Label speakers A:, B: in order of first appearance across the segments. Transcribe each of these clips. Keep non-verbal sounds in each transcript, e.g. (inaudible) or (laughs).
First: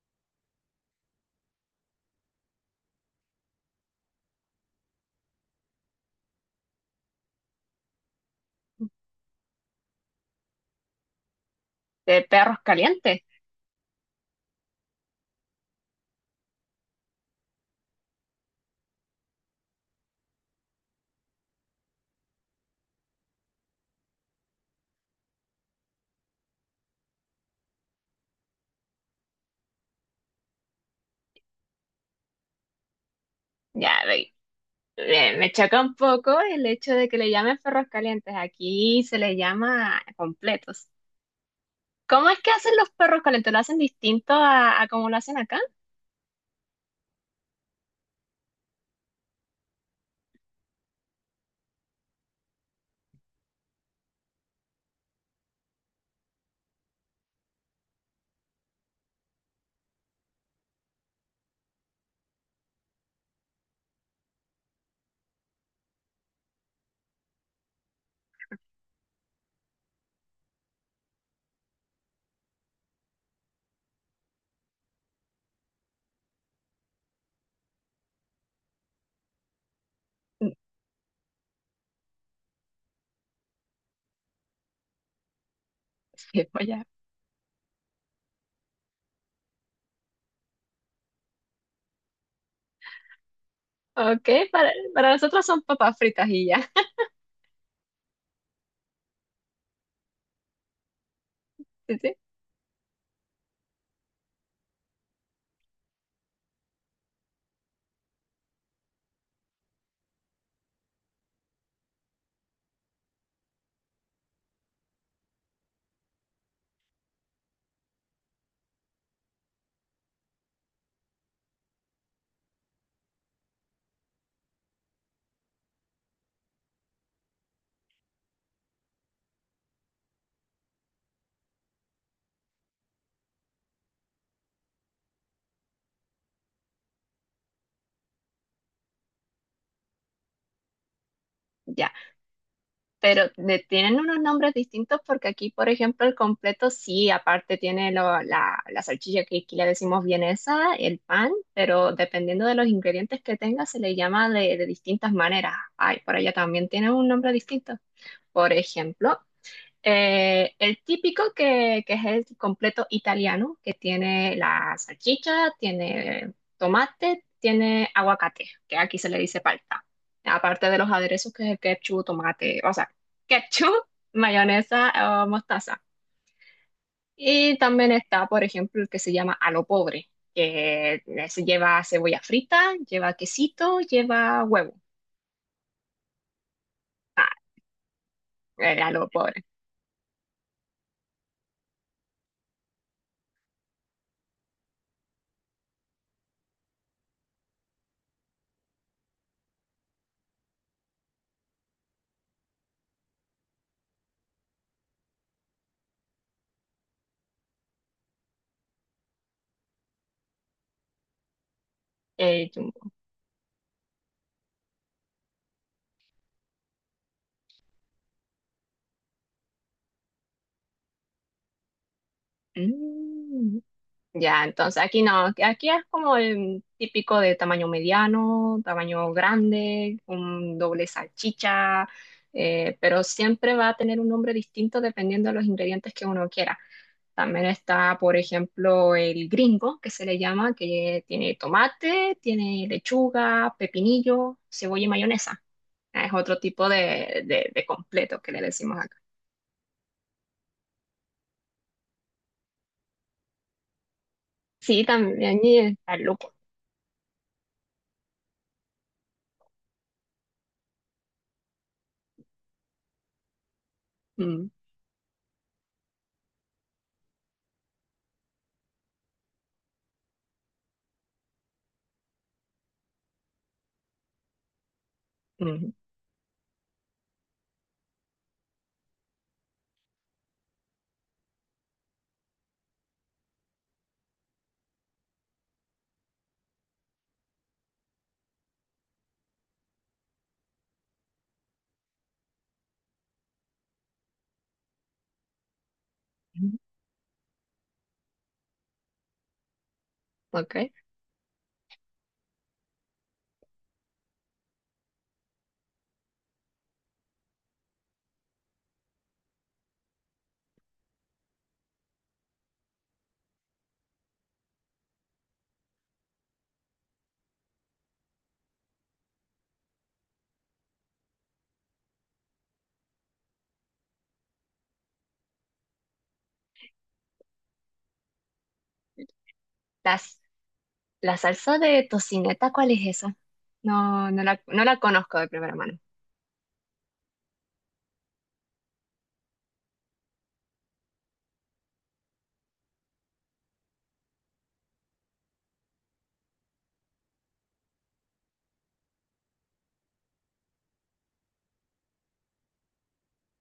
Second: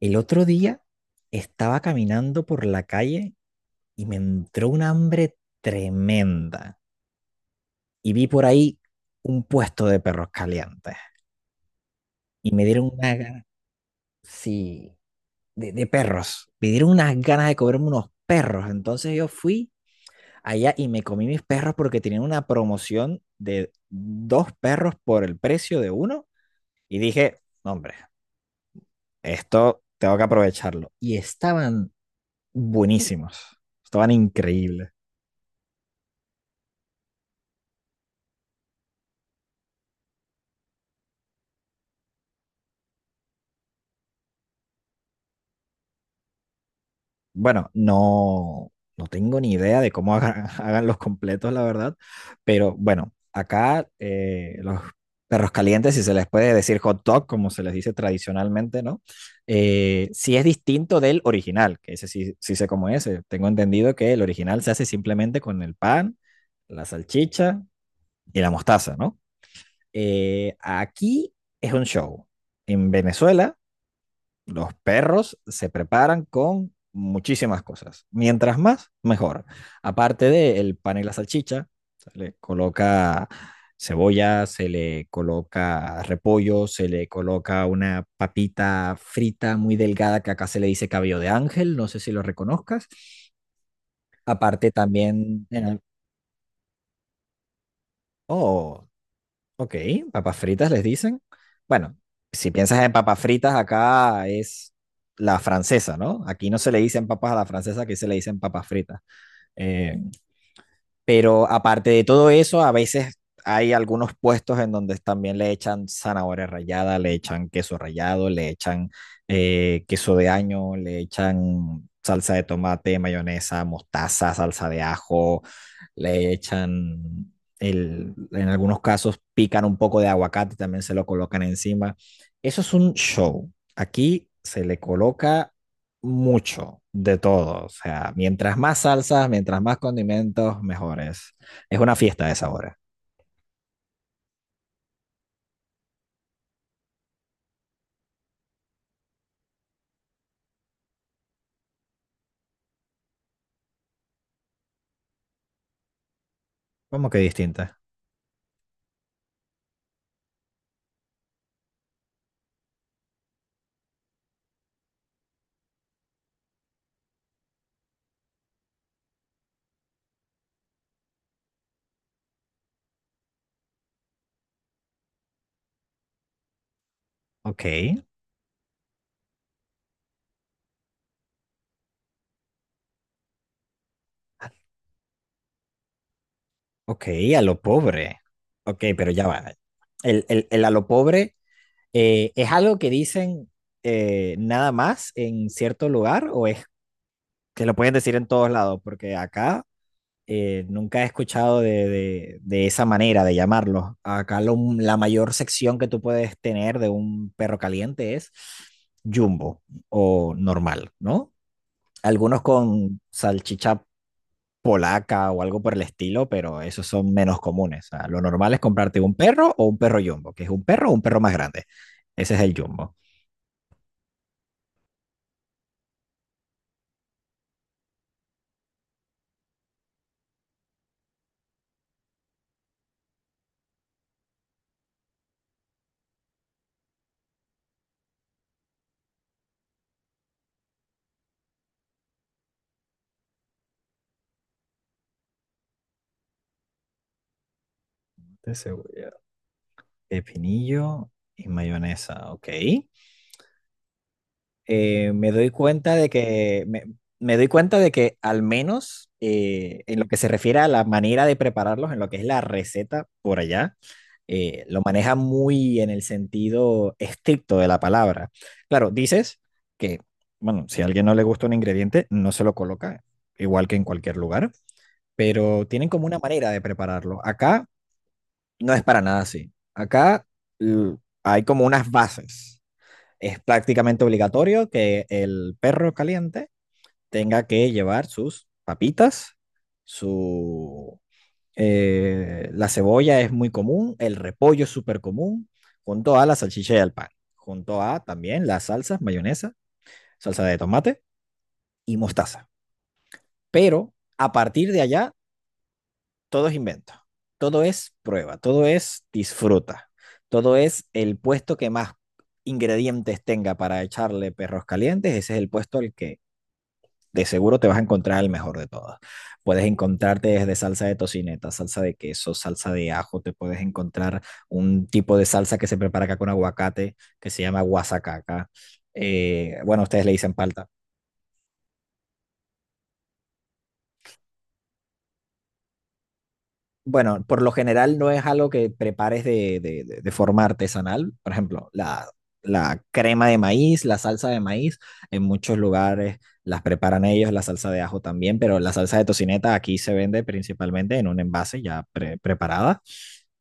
A: El otro día estaba caminando por la calle y me entró un hambre tremenda. Y vi por ahí un puesto de perros calientes.
B: De
A: Y
B: perros
A: me dieron una
B: calientes.
A: ganas sí, de perros. Me dieron unas ganas de comerme unos perros. Entonces yo fui allá y me comí mis perros porque tenían una promoción de dos perros por el precio de uno. Y dije, "No, hombre, esto tengo que aprovecharlo." Y estaban buenísimos.
B: Ya,
A: Estaban increíbles.
B: me choca un poco el hecho de que le llamen perros calientes. Aquí se les llama completos. ¿Cómo es que hacen los perros calientes? ¿Lo hacen distinto a como lo hacen acá? (laughs)
A: Bueno, no, no tengo ni idea de cómo hagan, (laughs) hagan los completos, la verdad, pero bueno, acá los perros calientes, si se les puede decir hot dog, como se les dice tradicionalmente, ¿no? Sí es distinto del original, que ese sí, sí sé cómo es. Tengo entendido que el original se hace simplemente con el pan, la salchicha y la mostaza, ¿no? Aquí es un show. En Venezuela los perros se preparan con muchísimas cosas. Mientras más, mejor. Aparte
B: Mm.
A: del pan y la salchicha, se le coloca cebolla, se le coloca
B: Sí, pues
A: repollo,
B: ya.
A: se le coloca una papita frita muy delgada que acá se le dice cabello de ángel, no sé si lo reconozcas.
B: Ok, para,
A: Aparte
B: para nosotros
A: también,
B: son papas fritas y ya. (laughs)
A: oh, Ok, papas fritas les dicen. Bueno,
B: Sí, sí.
A: si piensas en papas fritas, acá es la francesa, ¿no? Aquí no se le dicen papas a la francesa, aquí se le dicen papas fritas. Eh, pero aparte de todo eso, a veces hay algunos puestos en donde también le echan zanahoria rallada, le echan queso rallado, le echan queso de año, le echan salsa de tomate, mayonesa, mostaza, salsa de ajo, le echan, en algunos casos pican un poco de aguacate, también se lo colocan encima. Eso es un show. Aquí se le coloca mucho de todo. O sea, mientras más salsas, mientras más condimentos, mejores. Es
B: Ya.
A: una fiesta de sabores.
B: Pero le tienen unos nombres distintos porque aquí, por ejemplo, el completo sí, aparte tiene la salchicha que aquí le decimos vienesa, el pan, pero dependiendo de los ingredientes que tenga se le llama de distintas maneras. Ay, por allá también tiene un
A: ¿Cómo que
B: nombre distinto.
A: distinta?
B: Por ejemplo, el típico que es el completo italiano, que tiene la salchicha, tiene tomate, tiene aguacate, que aquí se le dice palta. Aparte de los aderezos que es el ketchup, tomate, o sea, ketchup, (laughs) mayonesa o mostaza. Y
A: Ok,
B: también está, por ejemplo, el que se llama a lo pobre, lleva cebolla frita, lleva quesito, lleva huevo.
A: ok,
B: Ah,
A: a lo pobre.
B: el
A: Ok,
B: a lo
A: pero ya
B: pobre.
A: va. El a lo pobre es algo que dicen nada más en cierto lugar o es que lo pueden decir en todos lados, porque acá nunca he escuchado de esa manera de llamarlo. Acá lo, la mayor sección que tú puedes tener de un perro caliente es jumbo o normal, ¿no? Algunos
B: El jumbo.
A: con salchicha polaca o algo por el estilo, pero esos son menos comunes. O sea, lo normal es comprarte un perro o un perro jumbo, que es un perro o un perro más grande. Ese es el jumbo.
B: Mm. Ya, entonces aquí no, aquí es como el típico de tamaño mediano, tamaño grande, un doble salchicha, pero siempre va a tener un nombre distinto dependiendo de los ingredientes que uno quiera. También está, por ejemplo, el gringo, que se le llama, que tiene tomate, tiene lechuga, pepinillo, cebolla y mayonesa. Es otro tipo de completo que le
A: De
B: decimos acá.
A: cebolla, pepinillo y mayonesa, ok.
B: Sí,
A: eh, me
B: también
A: doy
B: y está
A: cuenta
B: el
A: de
B: lúpulo.
A: que me, Me doy cuenta de que al menos en lo que se refiere a la manera de prepararlos, en lo que es la receta por allá,
B: Mm,
A: lo maneja muy en el sentido estricto de la palabra. Claro, dices que, bueno, si a alguien no le gusta un ingrediente, no se lo coloca, igual que en cualquier lugar, pero
B: mm,
A: tienen como una manera de prepararlo. Acá no es para nada así. Acá l- hay como unas bases, es prácticamente obligatorio que el perro caliente tenga que llevar sus papitas, su... la cebolla es muy común, el repollo es súper común, junto a la
B: mm,
A: salchicha y el pan, junto a también las salsas, mayonesa, salsa de
B: ok.
A: tomate y mostaza. Pero a partir de allá, todo es invento, todo es prueba, todo es disfruta, todo es el puesto que más ingredientes tenga para echarle perros calientes, ese es el puesto al que de seguro te vas a encontrar el mejor de todas. Puedes encontrarte desde salsa de tocineta, salsa de queso, salsa de ajo, te puedes encontrar un tipo de salsa que se prepara acá con aguacate, que se llama guasacaca. Bueno, ustedes le
B: Las.
A: dicen palta.
B: La salsa de tocineta, ¿cuál es esa? No, no la conozco de primera mano.
A: Bueno, por lo general no es algo que prepares de forma artesanal. Por ejemplo, la crema de maíz, la salsa de maíz, en muchos lugares las preparan ellos, la salsa de ajo también, pero la salsa de tocineta aquí se vende principalmente en un envase ya preparada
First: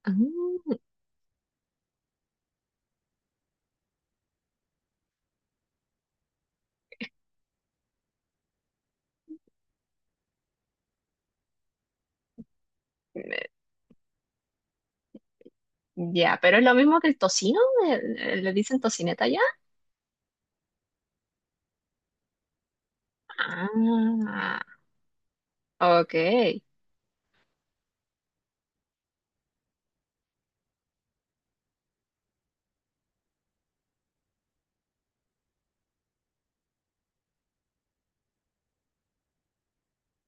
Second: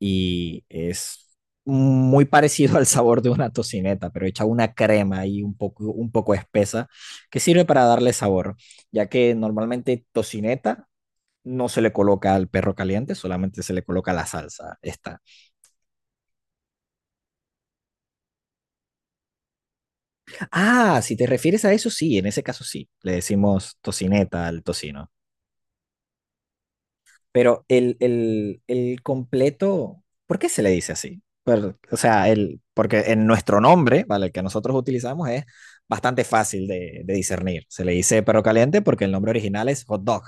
A: y
B: Ah,
A: es muy parecido (laughs) al sabor de una tocineta, pero hecha una crema ahí un poco espesa que sirve para darle sabor, ya que normalmente tocineta no se le coloca al perro caliente,
B: eh,
A: solamente se le coloca la salsa. Esta.
B: ya, pero es lo mismo que el tocino, le dicen tocineta ya.
A: Ah, si te refieres a eso, sí, en ese caso sí. Le decimos tocineta
B: Ah,
A: al tocino.
B: ok.
A: Pero el completo, ¿por qué se le dice así? Pero, o sea, el, porque en nuestro nombre, ¿vale? El que nosotros utilizamos es bastante fácil de discernir. Se le dice perro caliente porque el nombre original es hot dog.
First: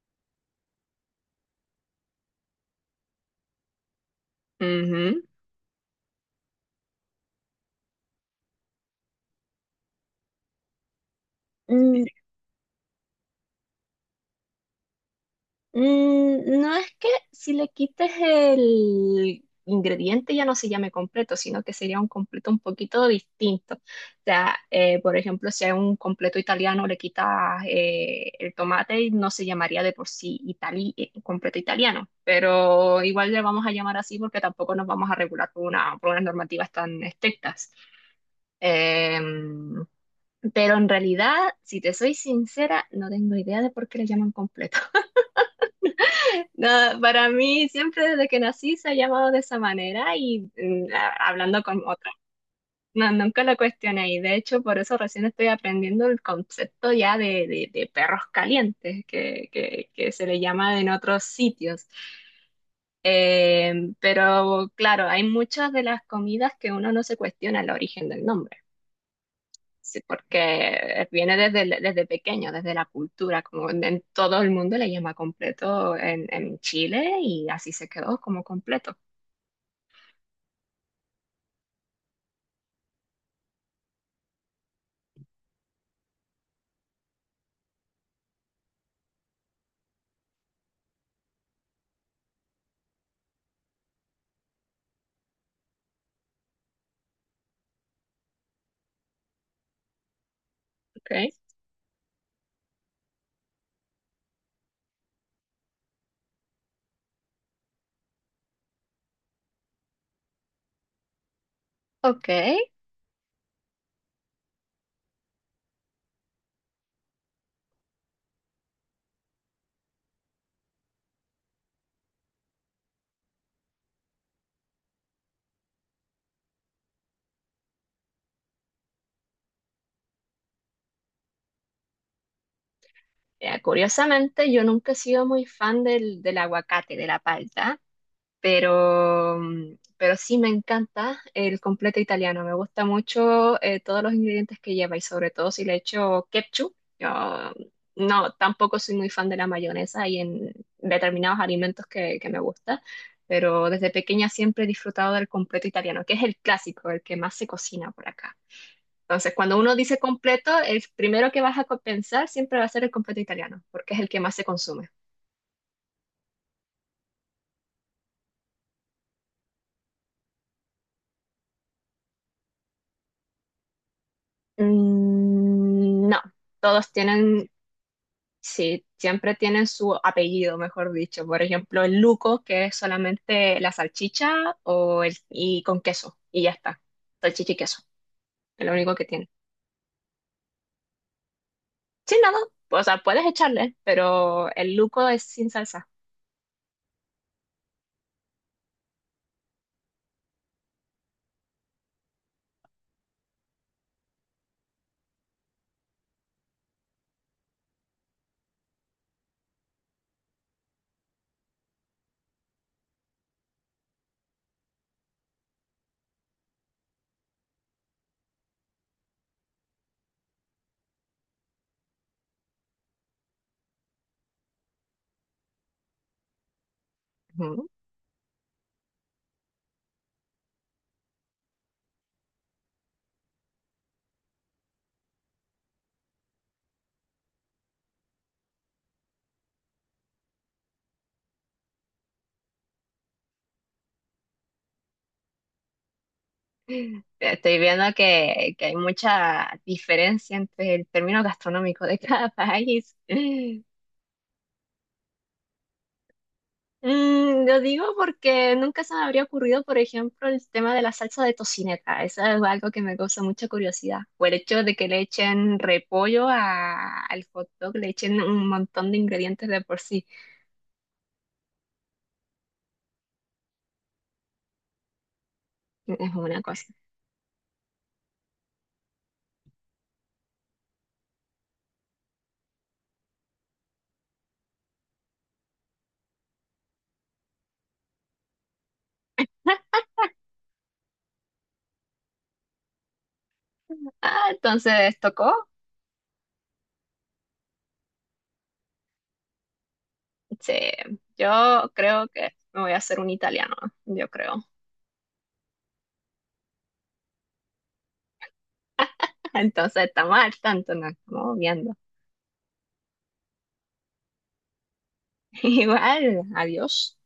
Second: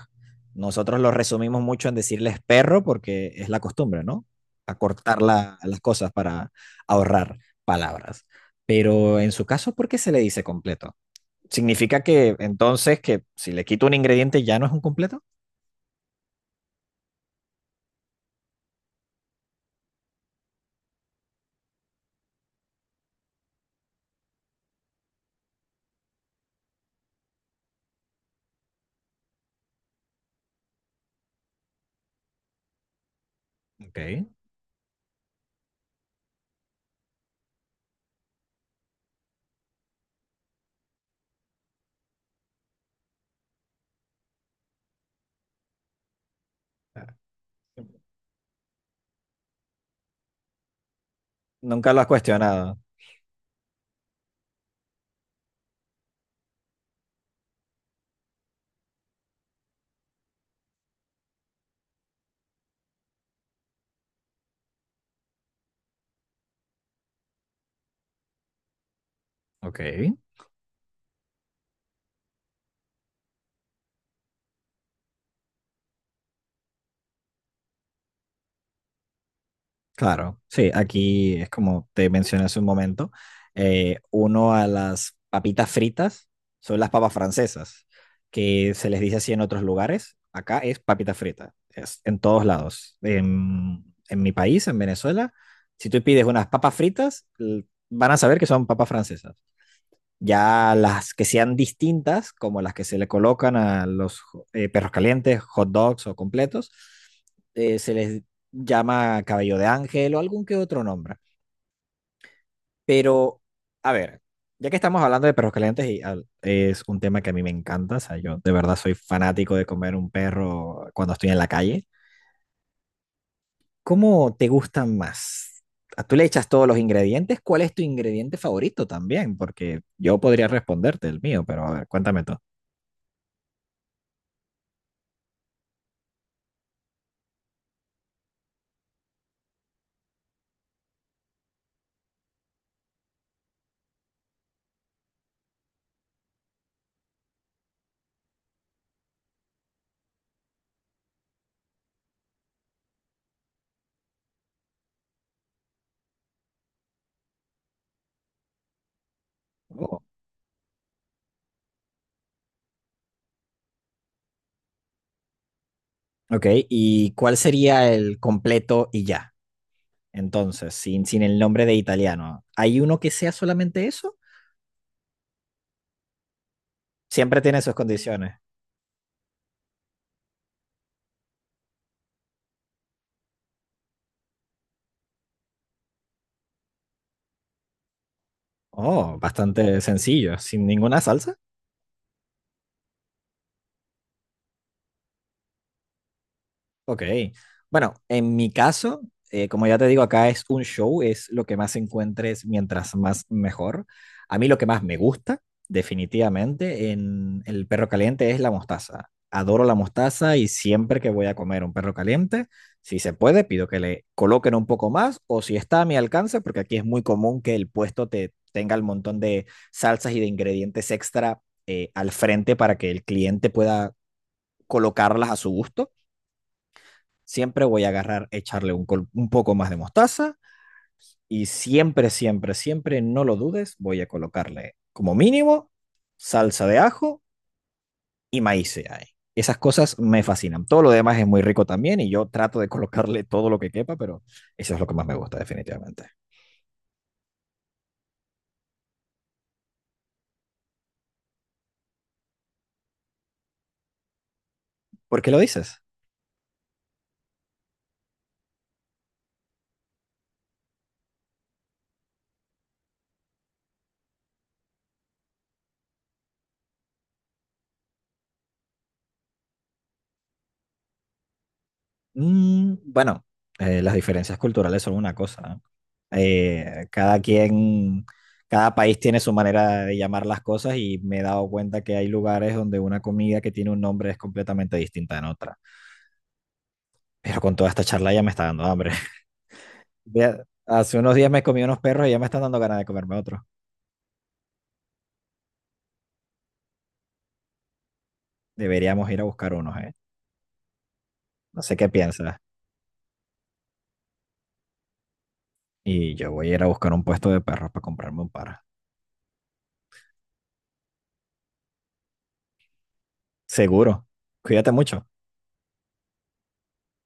A: Nosotros lo resumimos mucho en decirles perro porque es la costumbre, ¿no? Acortar
B: Ujú.
A: las cosas para ahorrar palabras. Pero en su caso, ¿por qué se le dice completo? ¿Significa
B: Mm,
A: que entonces que si le quito un ingrediente ya no es un completo?
B: mm, no es que si le quites el ingrediente ya no se llame completo, sino que sería un completo un poquito distinto. O sea, por ejemplo, si hay un completo italiano, le quitas el tomate y no se llamaría de por sí completo italiano, pero igual le vamos a llamar
A: Ok.
B: así porque tampoco nos vamos a regular por una, por unas normativas tan estrictas. Em, pero en realidad, si te soy sincera, no tengo idea de por qué le llaman completo. No, para mí siempre desde que nací se ha llamado de esa manera y hablando con
A: Nunca lo has
B: otra.
A: cuestionado.
B: No, nunca lo cuestioné y de hecho por eso recién estoy aprendiendo el concepto ya de perros calientes que se le llama en otros sitios. Pero claro, hay muchas de las comidas que uno no se cuestiona el origen del nombre.
A: Ok.
B: Sí, porque viene desde, desde pequeño, desde la cultura, como en todo el mundo le llama completo en Chile y así se quedó como completo.
A: Claro, sí, aquí es como te mencioné hace un momento, uno a las papitas fritas son las papas francesas, que se les dice así en otros lugares, acá es papita frita, es en todos lados. En mi país, en Venezuela, si tú pides unas papas fritas, van a saber que son papas francesas. Ya las que
B: Okay.
A: sean distintas, como las que se le colocan a los perros calientes, hot dogs o completos, se les llama cabello de ángel o algún que otro nombre.
B: Ok.
A: Pero, a ver, ya que estamos hablando de perros calientes, y es un tema que a mí me encanta, o sea, yo de verdad soy fanático de comer un perro cuando estoy en la calle. ¿Cómo te gustan más? ¿A ¿Tú le echas todos los ingredientes? ¿Cuál es tu ingrediente favorito también? Porque yo podría responderte el mío, pero a ver, cuéntame tú.
B: Curiosamente, yo nunca he sido muy fan del aguacate, de la palta. Pero, mm, pero sí me encanta el completo italiano. Me gusta mucho todos los ingredientes que lleva y sobre todo si le echo ketchup. Yo no, tampoco soy muy fan de la mayonesa y en determinados alimentos que me gusta, pero desde pequeña siempre he disfrutado del completo italiano, que es el clásico, el que más se cocina por acá. Entonces, cuando uno dice completo, el primero que vas a pensar siempre va a ser el completo italiano, porque es el que más se consume.
A: Ok, ¿y cuál sería el completo y ya? Entonces, sin el nombre de italiano. ¿Hay uno que sea solamente eso?
B: Mm, no, todos
A: Siempre
B: tienen.
A: tiene sus condiciones.
B: Sí, siempre tienen su apellido, mejor dicho. Por ejemplo, el Luco, que es solamente la salchicha o el, y con queso, y ya está. Salchicha y queso, es lo único que
A: Oh,
B: tiene.
A: bastante sencillo, sin ninguna salsa.
B: Sin nada, o sea, puedes echarle, pero el Luco es sin salsa.
A: Ok. Bueno, en mi caso, como ya te digo, acá es un show, es lo que más encuentres mientras más mejor. A mí lo que más me gusta, definitivamente, en el perro caliente es la mostaza. Adoro la mostaza y siempre que voy a comer un perro caliente, si se puede, pido que le coloquen un poco más o si está a mi alcance, porque aquí es muy común que el puesto te tenga el montón de salsas y de ingredientes extra al frente para que el cliente pueda colocarlas a su gusto, siempre
B: Ujú.
A: voy a agarrar, echarle un poco más de mostaza y siempre, siempre, siempre, no lo dudes, voy a colocarle como mínimo salsa de ajo y maíz ahí. Esas cosas me fascinan. Todo lo demás es muy rico también y yo trato de colocarle todo lo que quepa, pero eso es lo que más me gusta definitivamente.
B: Estoy viendo que hay mucha diferencia entre el término gastronómico de cada (laughs) país.
A: ¿Por qué lo dices?
B: Mm, lo digo porque nunca se me habría ocurrido, por ejemplo, el tema de la salsa de tocineta. Eso es algo que me causa mucha curiosidad. O el hecho de que le echen repollo al hot dog, le echen un montón de ingredientes de por sí.
A: Mm, bueno, las diferencias culturales son una cosa.
B: Es una
A: ¿Eh?
B: cosa.
A: Cada quien, cada país tiene su manera de llamar las cosas y me he dado cuenta que hay lugares donde una comida que tiene un nombre es completamente distinta en otra. Pero con toda esta charla ya me está dando hambre. (laughs) Hace unos días me comí unos perros y ya me están dando ganas de comerme otros.
B: Ah, entonces, ¿tocó?
A: Deberíamos ir a buscar unos, ¿eh?
B: Sí,
A: No
B: yo
A: sé qué
B: creo que
A: piensas.
B: me voy a hacer un italiano, yo creo.
A: Y yo voy a ir a buscar un puesto de perros para comprarme un par.
B: (laughs) Entonces, estamos al tanto, nos estamos viendo.
A: Seguro. Cuídate mucho.
B: (laughs) Igual, adiós.